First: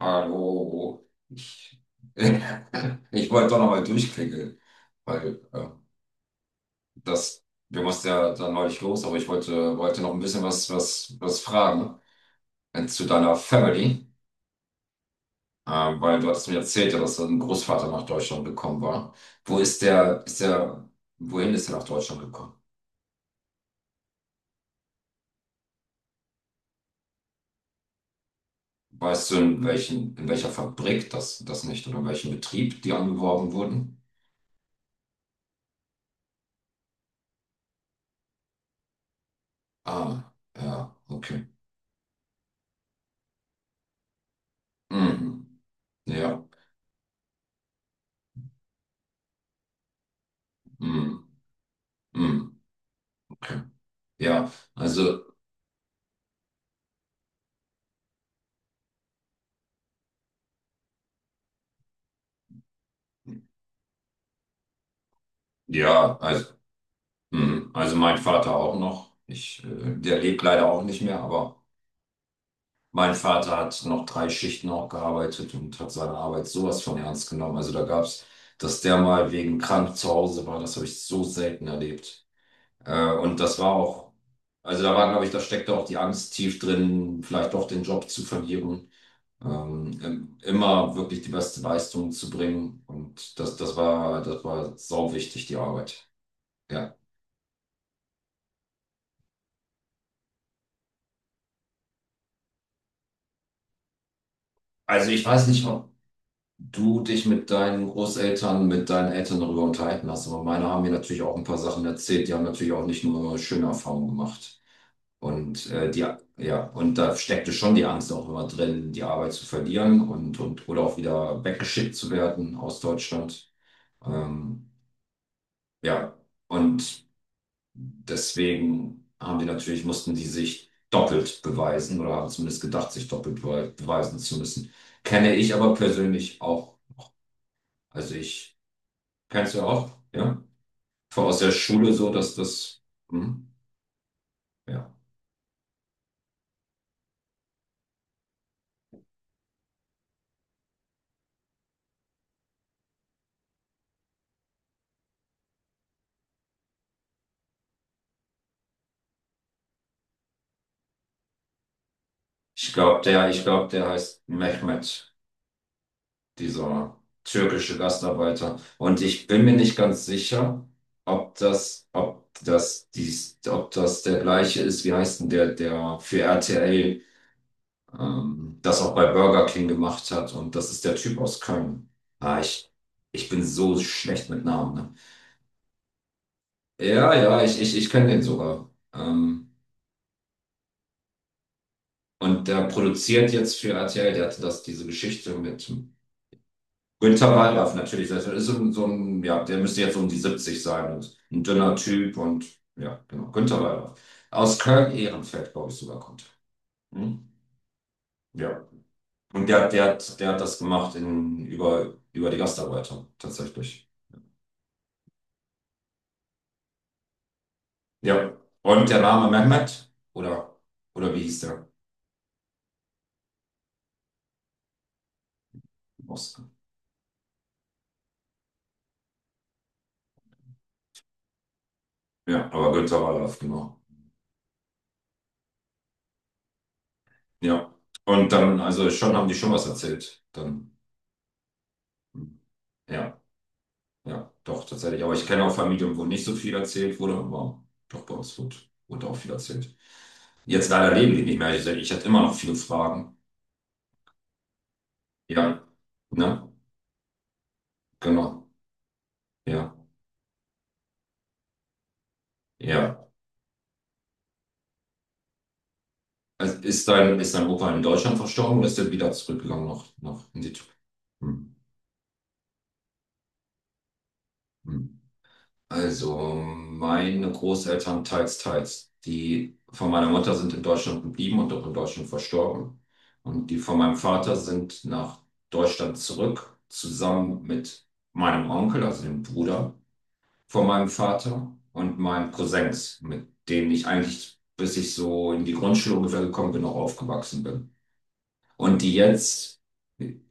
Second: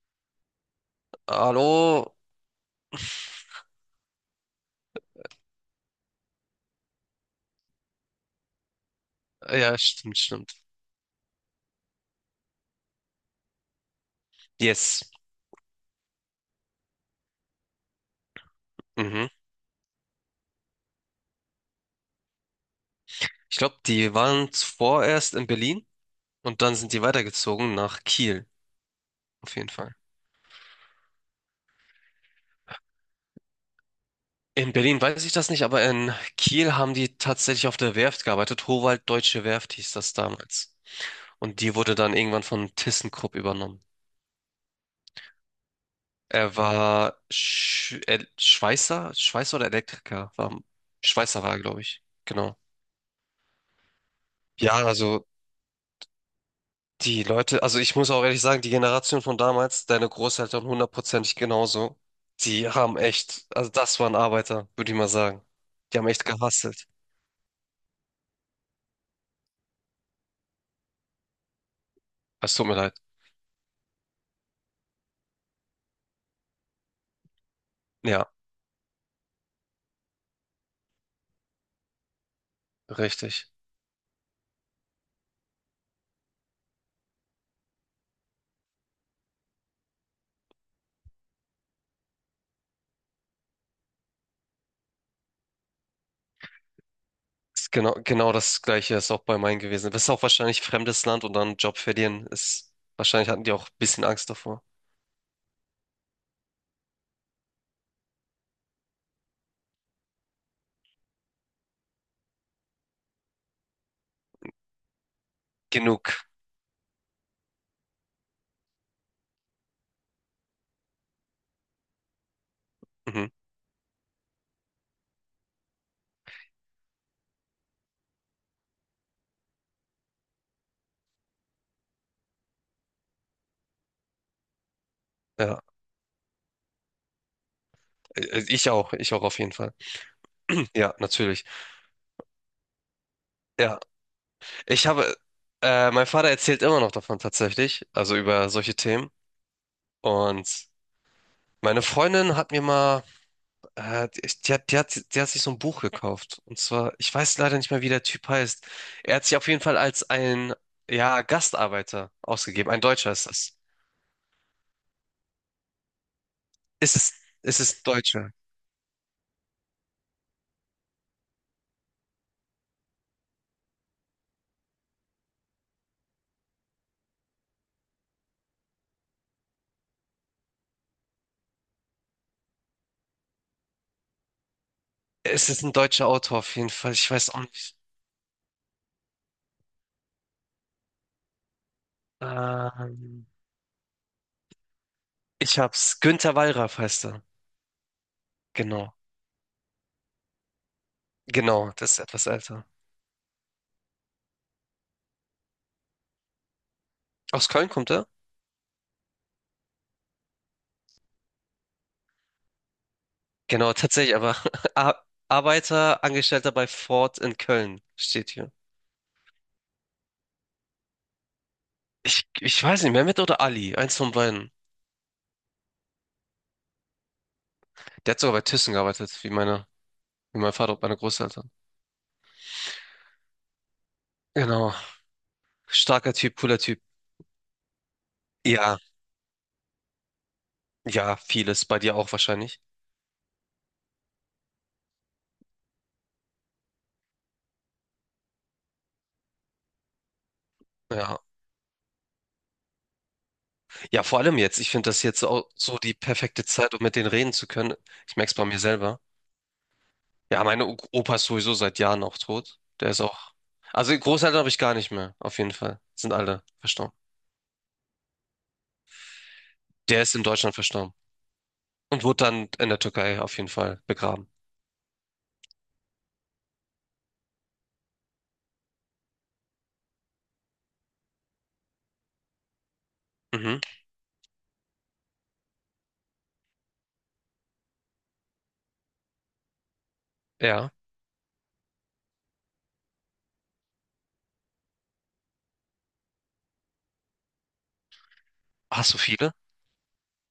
Hallo, ich, Hallo? ich wollte doch nochmal durchklingeln, weil das, wir mussten ja dann neulich los, aber ich wollte, Ja, wollte noch ein stimmt, bisschen stimmt. was fragen zu deiner Family, Yes. äh, weil du hattest mir erzählt, ja, dass dein Großvater nach Deutschland gekommen war. Mhm. Wo ist der, wohin ist er nach Deutschland gekommen? Ich glaube, die waren zuvor erst in Berlin und dann sind die weitergezogen nach Kiel. Weißt du, Auf jeden Fall. In welcher Fabrik das nicht oder in welchem Betrieb die angeworben wurden? In Berlin weiß ich das nicht, aber in Kiel haben die tatsächlich auf der Werft gearbeitet. Howald Deutsche Werft hieß das Ah, damals. ja, okay. Und die wurde dann irgendwann von ThyssenKrupp übernommen. Mhm. Ja. Er war Schweißer oder Elektriker. War, Mhm. Schweißer war er, glaube ich. Genau. Mhm. Okay. Ja, Ja, also also, die Leute, also ich muss auch ehrlich sagen, die Generation von damals, deine Großeltern hundertprozentig genauso, die haben echt, also das waren Arbeiter, würde ich mal sagen. Die haben ja, echt also, gehustelt. mhm. Also mein Vater auch noch. Der lebt leider auch nicht mehr, aber Es tut mir leid. mein Vater hat noch drei Schichten auch gearbeitet und hat seine Arbeit sowas von ernst genommen. Also da gab's, Ja, dass der mal wegen krank zu Hause war, das habe ich so selten erlebt. Und richtig. das war auch, also da war, glaube ich, da steckte auch die Angst tief drin, vielleicht doch den Job zu verlieren. Immer wirklich die beste Leistung zu bringen. Und das war sau wichtig, die Arbeit. Ja. Ist Genau, genau das Gleiche ist auch bei meinen gewesen. Das ist auch wahrscheinlich fremdes Land und dann Job verlieren ist, wahrscheinlich hatten die auch ein bisschen Angst davor. Also ich weiß nicht, ob du dich mit deinen Großeltern, mit deinen Eltern darüber unterhalten hast, aber meine haben mir natürlich auch ein paar Sachen erzählt. Die haben natürlich auch nicht nur schöne Erfahrungen gemacht. Und Genug. ja, und da steckte schon die Angst auch immer drin, die Arbeit zu verlieren und oder auch wieder weggeschickt zu werden aus Mhm. Deutschland. Ähm, ja, und deswegen haben die natürlich, mussten die sich doppelt beweisen oder haben zumindest gedacht, sich doppelt beweisen zu müssen. Kenne ich Ja, aber persönlich auch. Also ich ich auch auf jeden kennst du Fall. auch, ja? Ja, Aus natürlich. der Schule so, dass das, hm, Ja, ich ja. habe, mein Vater erzählt immer noch davon tatsächlich, also über solche Themen. Und meine Freundin hat mir mal, die hat sich so ein Buch gekauft. Und zwar, ich weiß leider nicht mehr, wie der Typ heißt. Er hat sich auf jeden Fall als ja, Gastarbeiter ausgegeben. Ich Ein glaube, Deutscher ist das. Der heißt Mehmet, dieser Ist es, ist türkische es Deutscher? Gastarbeiter. Und ich bin mir nicht ganz sicher, ob das der gleiche ist, wie heißt denn der, der für RTL, das auch bei Burger King gemacht hat. Und das ist der Typ aus Köln. Ah, ich bin so schlecht mit Namen, ne? Es ist ein deutscher Autor auf jeden Fall. Ich Ja, weiß auch ja, ich, ich, nicht. ich kenne den sogar. Und der Ähm, produziert jetzt für RTL, der hatte diese Geschichte ich mit hab's. Günter Wallraff heißt er. Günter Wallraff natürlich. Das ist so ein, so Genau. ein, ja, der müsste jetzt so um die 70 sein und ein Genau, dünner das ist Typ etwas und älter. ja, genau, Günter Wallraff. Aus Köln-Ehrenfeld, glaube ich, sogar kommt er. Hm? Aus Köln kommt er? Ja. Und der hat das gemacht über die Gastarbeiter, Genau, tatsächlich. tatsächlich, aber Arbeiter, Angestellter bei Ford in Köln steht Ja. hier. Und der Name Mehmet, oder wie hieß der? Ich weiß nicht, Mehmet oder Ali, eins von beiden. Oskar. Der hat sogar bei Thyssen gearbeitet, wie wie mein Vater und meine Großeltern. Ja, aber Günter Wallraff, genau. Genau. Starker Typ, cooler Typ. Ja. Und dann, Ja, also schon haben die schon was erzählt. Dann. ja, vieles. Bei dir auch wahrscheinlich. Ja, ja, doch, tatsächlich. Aber ich kenne auch Familien, wo nicht so viel erzählt wurde, aber doch bei uns wurde, auch viel erzählt. Jetzt leider leben Ja. die nicht mehr. Ich hatte immer noch viele Fragen. Ja, vor allem jetzt. Ich finde das jetzt auch Ja, so die perfekte ne? Zeit, um mit denen reden zu können. Ich merke es bei Genau. mir selber. Ja, Ja, meine Opa ist sowieso seit Jahren auch tot. Der ist ja. auch. Also Großeltern habe ich gar nicht mehr, auf jeden Fall. Sind alle Also ist verstorben. dein, ist dein Opa in Deutschland verstorben oder ist er wieder zurückgegangen nach, Der ist in nach in die Deutschland Türkei? verstorben. Hm. Und wurde dann in der Türkei auf jeden Fall begraben. Hm. Also meine Großeltern teils, teils. Die von meiner Mutter sind in Deutschland geblieben und auch in Deutschland verstorben. Und die Mhm. von meinem Vater sind nach Deutschland zurück, zusammen mit meinem Onkel, also dem Bruder von Ja. meinem Vater und meinen Cousins, mit denen ich eigentlich, bis ich so in die Grundschule ungefähr gekommen bin, noch aufgewachsen bin. Und Hast die du viele? jetzt,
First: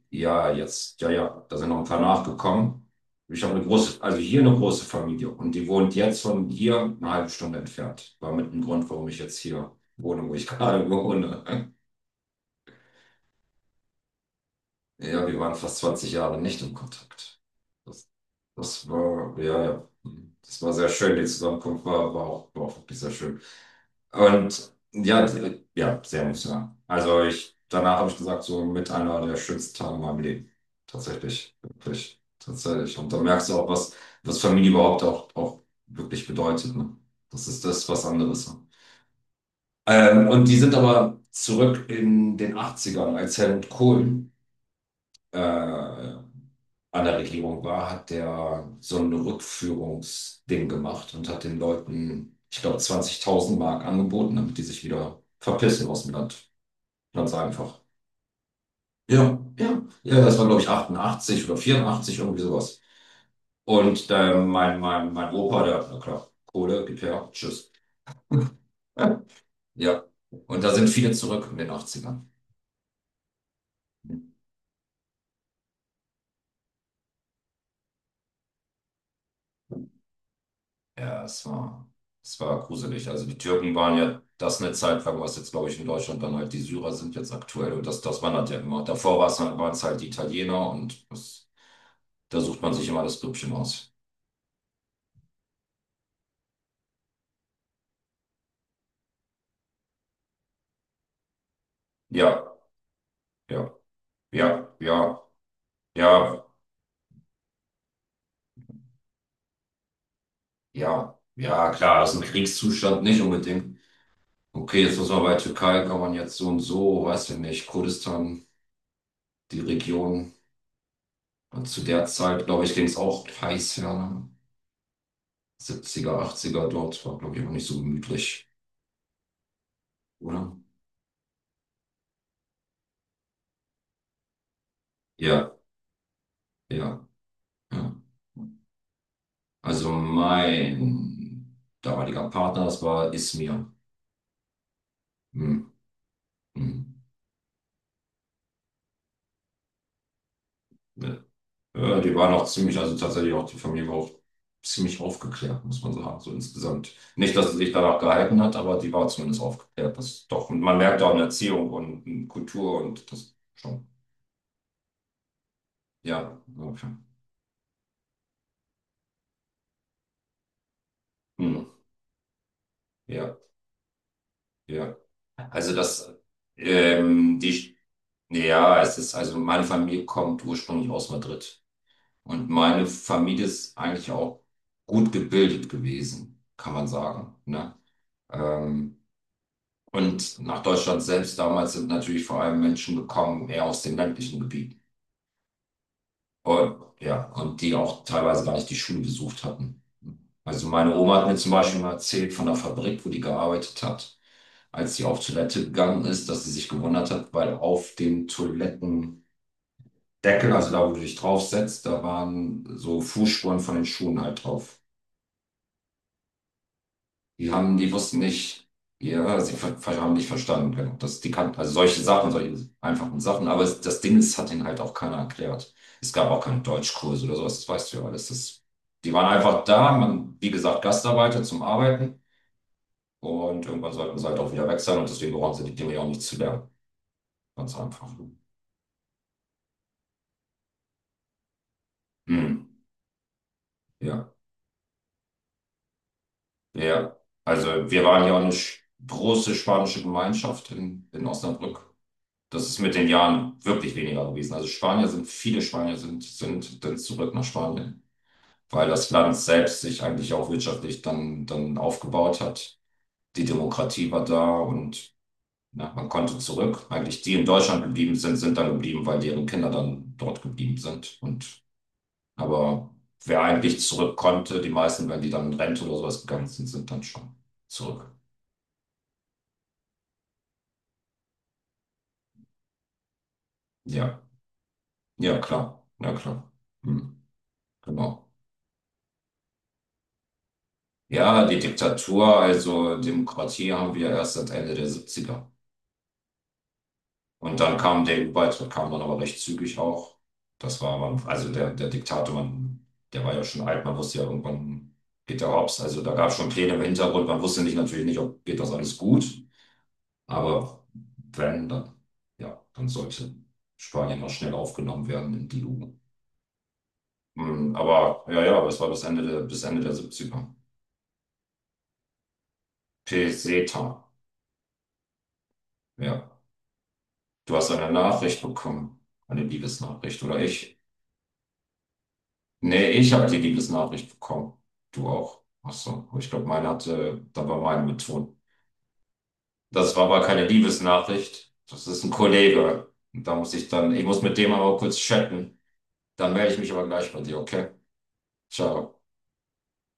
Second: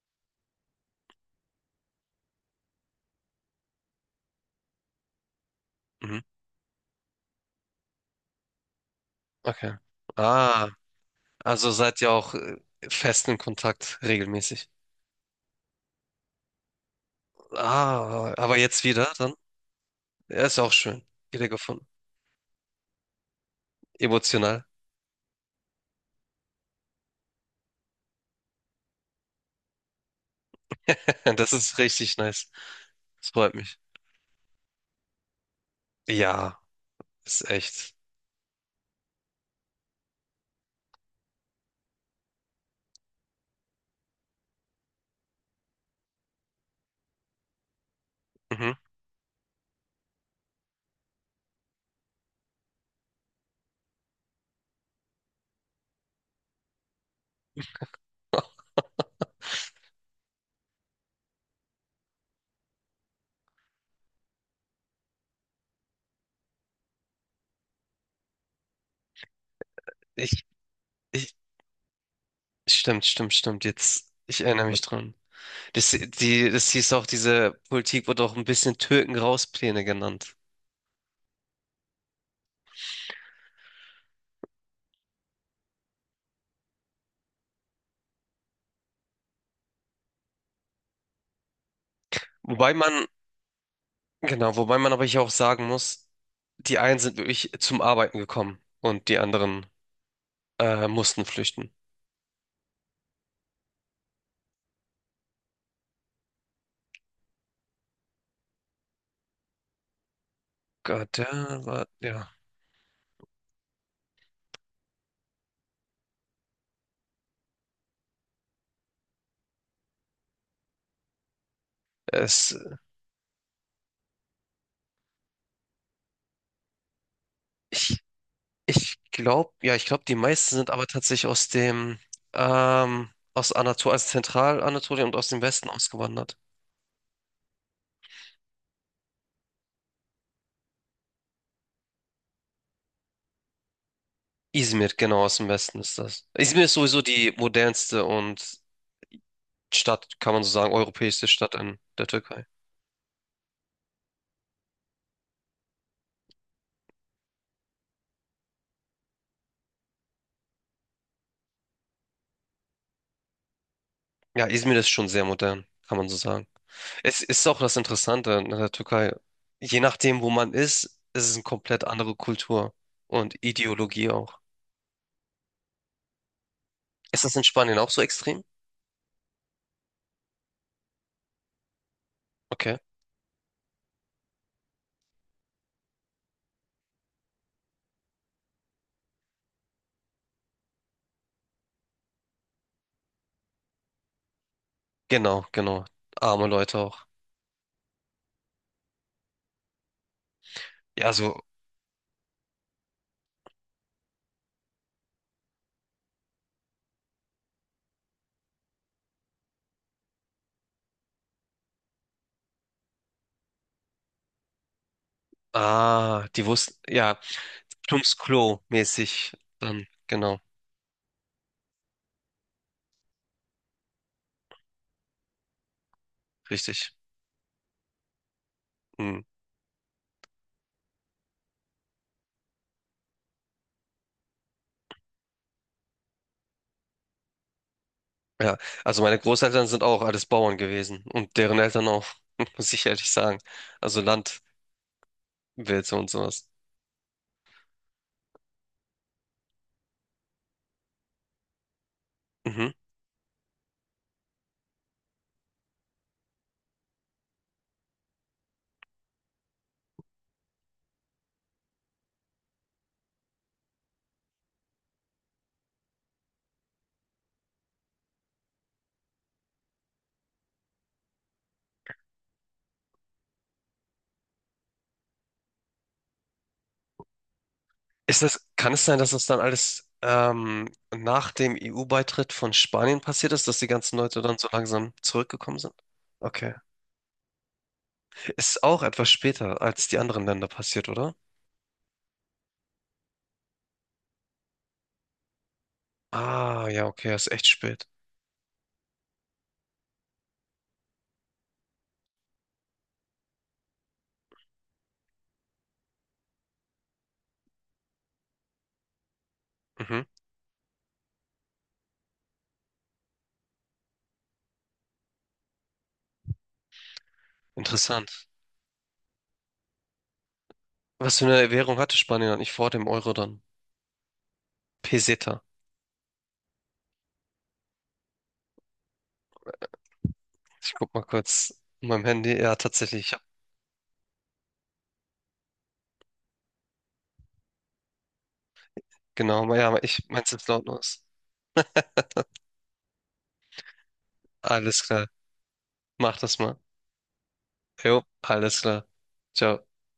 ja, jetzt, ja, ja, da sind noch ein paar nachgekommen. Ich habe eine große, also hier eine große Familie und die wohnt Mhm. jetzt von hier eine halbe Stunde entfernt. War mit dem Grund, warum ich jetzt Okay. hier wohne, wo ich Ah, gerade wohne. also seid ihr auch fest in Kontakt, regelmäßig. Ja, wir waren fast 20 Jahre nicht im Kontakt. Ah, aber jetzt Das wieder dann? war, ja, ja, Ja, ist das auch war sehr schön. schön. Die Wieder Zusammenkunft gefunden. war, war auch wirklich sehr schön. Emotional. Und ja, ja, sehr emotional. Also ich, danach habe ich gesagt, so mit einer der schönsten Tage in meinem Leben. Das Tatsächlich, ist richtig wirklich, nice. tatsächlich. Und da Das merkst freut du auch, mich. was Familie überhaupt auch wirklich Ja, bedeutet, ne? ist Das ist das, echt. was anderes, ne? Und die sind aber zurück in den Achtzigern, als Helmut Kohl äh, an der Regierung war, hat der Mhm. so ein Rückführungsding gemacht und hat den Leuten, ich glaube, 20.000 Mark angeboten, damit die sich wieder verpissen aus dem Land. Ganz einfach. Ja, ja, ja, das war, glaube ich, 88 oder 84 irgendwie sowas. Und mein Opa, der, na klar, Kohle, gib her, tschüss. Ja, Ich, und da sind viele ich, zurück in den Achtzigern. stimmt, stimmt, stimmt. Jetzt, ich erinnere mich dran. Das hieß auch, diese Politik wurde auch ein bisschen Türken-Raus-Pläne genannt. Ja, es war gruselig. Also die Türken waren ja das eine Zeit lang, was jetzt, glaube ich, in Deutschland dann halt die Syrer sind jetzt aktuell. Und das, das wandert ja immer. Davor war es halt, waren es halt die Italiener und das, da sucht Wobei man sich immer man, das Grüppchen aus. genau, wobei man aber hier auch sagen muss, die einen sind wirklich zum Arbeiten gekommen und die anderen mussten flüchten. Ja, ja, ja, ja, ja, ja, Gott, der ja, war, klar, das ist ein ja. Kriegszustand, nicht unbedingt. Okay, jetzt muss man bei Türkei, kann man jetzt so und so, weiß ich nicht, Kurdistan, die Region. Und zu der Zeit, Es glaube ich, ging es auch heiß, ja, ne? 70er, dort, war, glaube ich, auch nicht so gemütlich. Ja, ich glaube, die Oder? meisten sind aber tatsächlich aus Anatolien, also Zentralanatolien und aus dem Ja, Westen ausgewandert. ja, ja. Also mein damaliger Partner, das war Ismir. Izmir, genau, aus dem Hm, Westen ist das. Izmir ist hm. sowieso die modernste und Stadt, kann man so sagen, Ja. europäischste Stadt in Ja, der die waren auch Türkei. ziemlich, also tatsächlich auch die Familie war auch ziemlich aufgeklärt, muss man sagen, so insgesamt. Nicht, dass sie sich danach gehalten hat, aber die war zumindest aufgeklärt. Das doch, und man merkt auch in Erziehung und in Kultur und das schon. Ja, Izmir ist schon sehr modern, kann man so Ja, sagen. okay. Es ist auch das Interessante in der Türkei. Je nachdem, wo man ist, ist es eine Hm, komplett andere Kultur und ja, Ideologie auch. ja. Also das, Ist das in die, Spanien auch so extrem? ja, es ist, also meine Familie kommt ursprünglich aus Madrid. Und Okay. meine Familie ist eigentlich auch gut gebildet gewesen, kann man sagen, ne? Ähm, und nach Deutschland selbst damals sind natürlich vor allem Menschen gekommen, eher aus dem ländlichen Gebiet. Genau, genau. Arme Leute Und, auch. ja, und die auch teilweise gar nicht die Schule besucht hatten. Also meine Ja, Oma hat mir so, zum Beispiel mal erzählt von der Fabrik, wo die gearbeitet hat, als sie auf Toilette gegangen ist, dass sie sich gewundert hat, weil auf dem Toilettendeckel, also da, wo du dich draufsetzt, da waren so Fußspuren von den Schuhen halt drauf. ah, die wussten, ja, Die Tums wussten Klo nicht, mäßig ja, sie dann, haben nicht genau, verstanden, genau. Das, die kannten, also solche Sachen, solche einfachen Sachen, aber es, das Ding ist, hat ihnen halt auch keiner erklärt. Es gab auch keinen richtig. Deutschkurs oder sowas, das weißt du ja alles. Das, die Hm. waren einfach da, man, wie gesagt, Gastarbeiter zum Arbeiten und irgendwann sollten sie halt auch wieder weg sein und deswegen brauchen sie die Dinge ja auch nicht zu lernen. Ganz einfach. Ja, also meine Großeltern sind auch alles Bauern gewesen und deren Eltern auch, Hm, muss ich ehrlich sagen. Also ja, Landwirte und sowas. ja. Also wir waren ja auch eine große spanische Gemeinschaft in Osnabrück. Das Mhm. ist mit den Jahren wirklich weniger gewesen. Also Spanier sind, viele Spanier sind dann zurück nach Spanien, weil das Land selbst sich eigentlich auch wirtschaftlich dann aufgebaut hat. Die Demokratie war da und ja, man konnte zurück. Eigentlich die in Deutschland geblieben sind, sind dann geblieben, weil deren Kinder dann dort geblieben sind. Und aber wer eigentlich zurück konnte, die meisten, wenn die dann in Rente oder sowas gegangen sind, sind dann schon zurück. Ist das, kann es sein, dass das dann alles nach dem EU-Beitritt von Spanien passiert ist, dass die ganzen Ja, Leute dann so langsam ja, zurückgekommen sind? klar. Ja, klar. Okay. Hm, genau. Ist auch etwas später als die anderen Länder passiert, oder? Ja, die Diktatur, also Demokratie haben wir erst seit Ende der 70. Ah, ja, okay, das ist echt Und dann spät. kam der EU-Beitritt, kam dann aber recht zügig auch. Das war, man, also der, der Diktator, man, der war ja schon alt, man wusste ja irgendwann geht der hops. Also da gab es schon Pläne im Hintergrund, man wusste nicht natürlich nicht, ob geht das alles gut. Mhm. Aber wenn, dann, ja, dann sollte Spanien auch schnell aufgenommen werden in die EU. Hm, Interessant. aber ja, ja, aber es war bis Ende der 70er. Was für eine Währung hatte Spanien eigentlich vor dem Euro dann? Peseta. Peseta. Ja. Du hast eine Nachricht bekommen. Eine Liebesnachricht, oder Ich ich? guck mal kurz in meinem Handy. Ja, Nee, tatsächlich. ich Ich hab, habe die Liebesnachricht bekommen. Du auch. Ach so. Ich glaube, meine hatte, da war meine mit Ton. genau, ma- ja, Das war ich aber mein's keine jetzt lautlos. Liebesnachricht. Das ist ein Kollege. Und da muss ich dann, ich muss mit dem aber Alles kurz klar. chatten. Mach Dann das melde ich mal. mich aber gleich bei dir, okay? Jo, alles klar. Ciao. Ciao.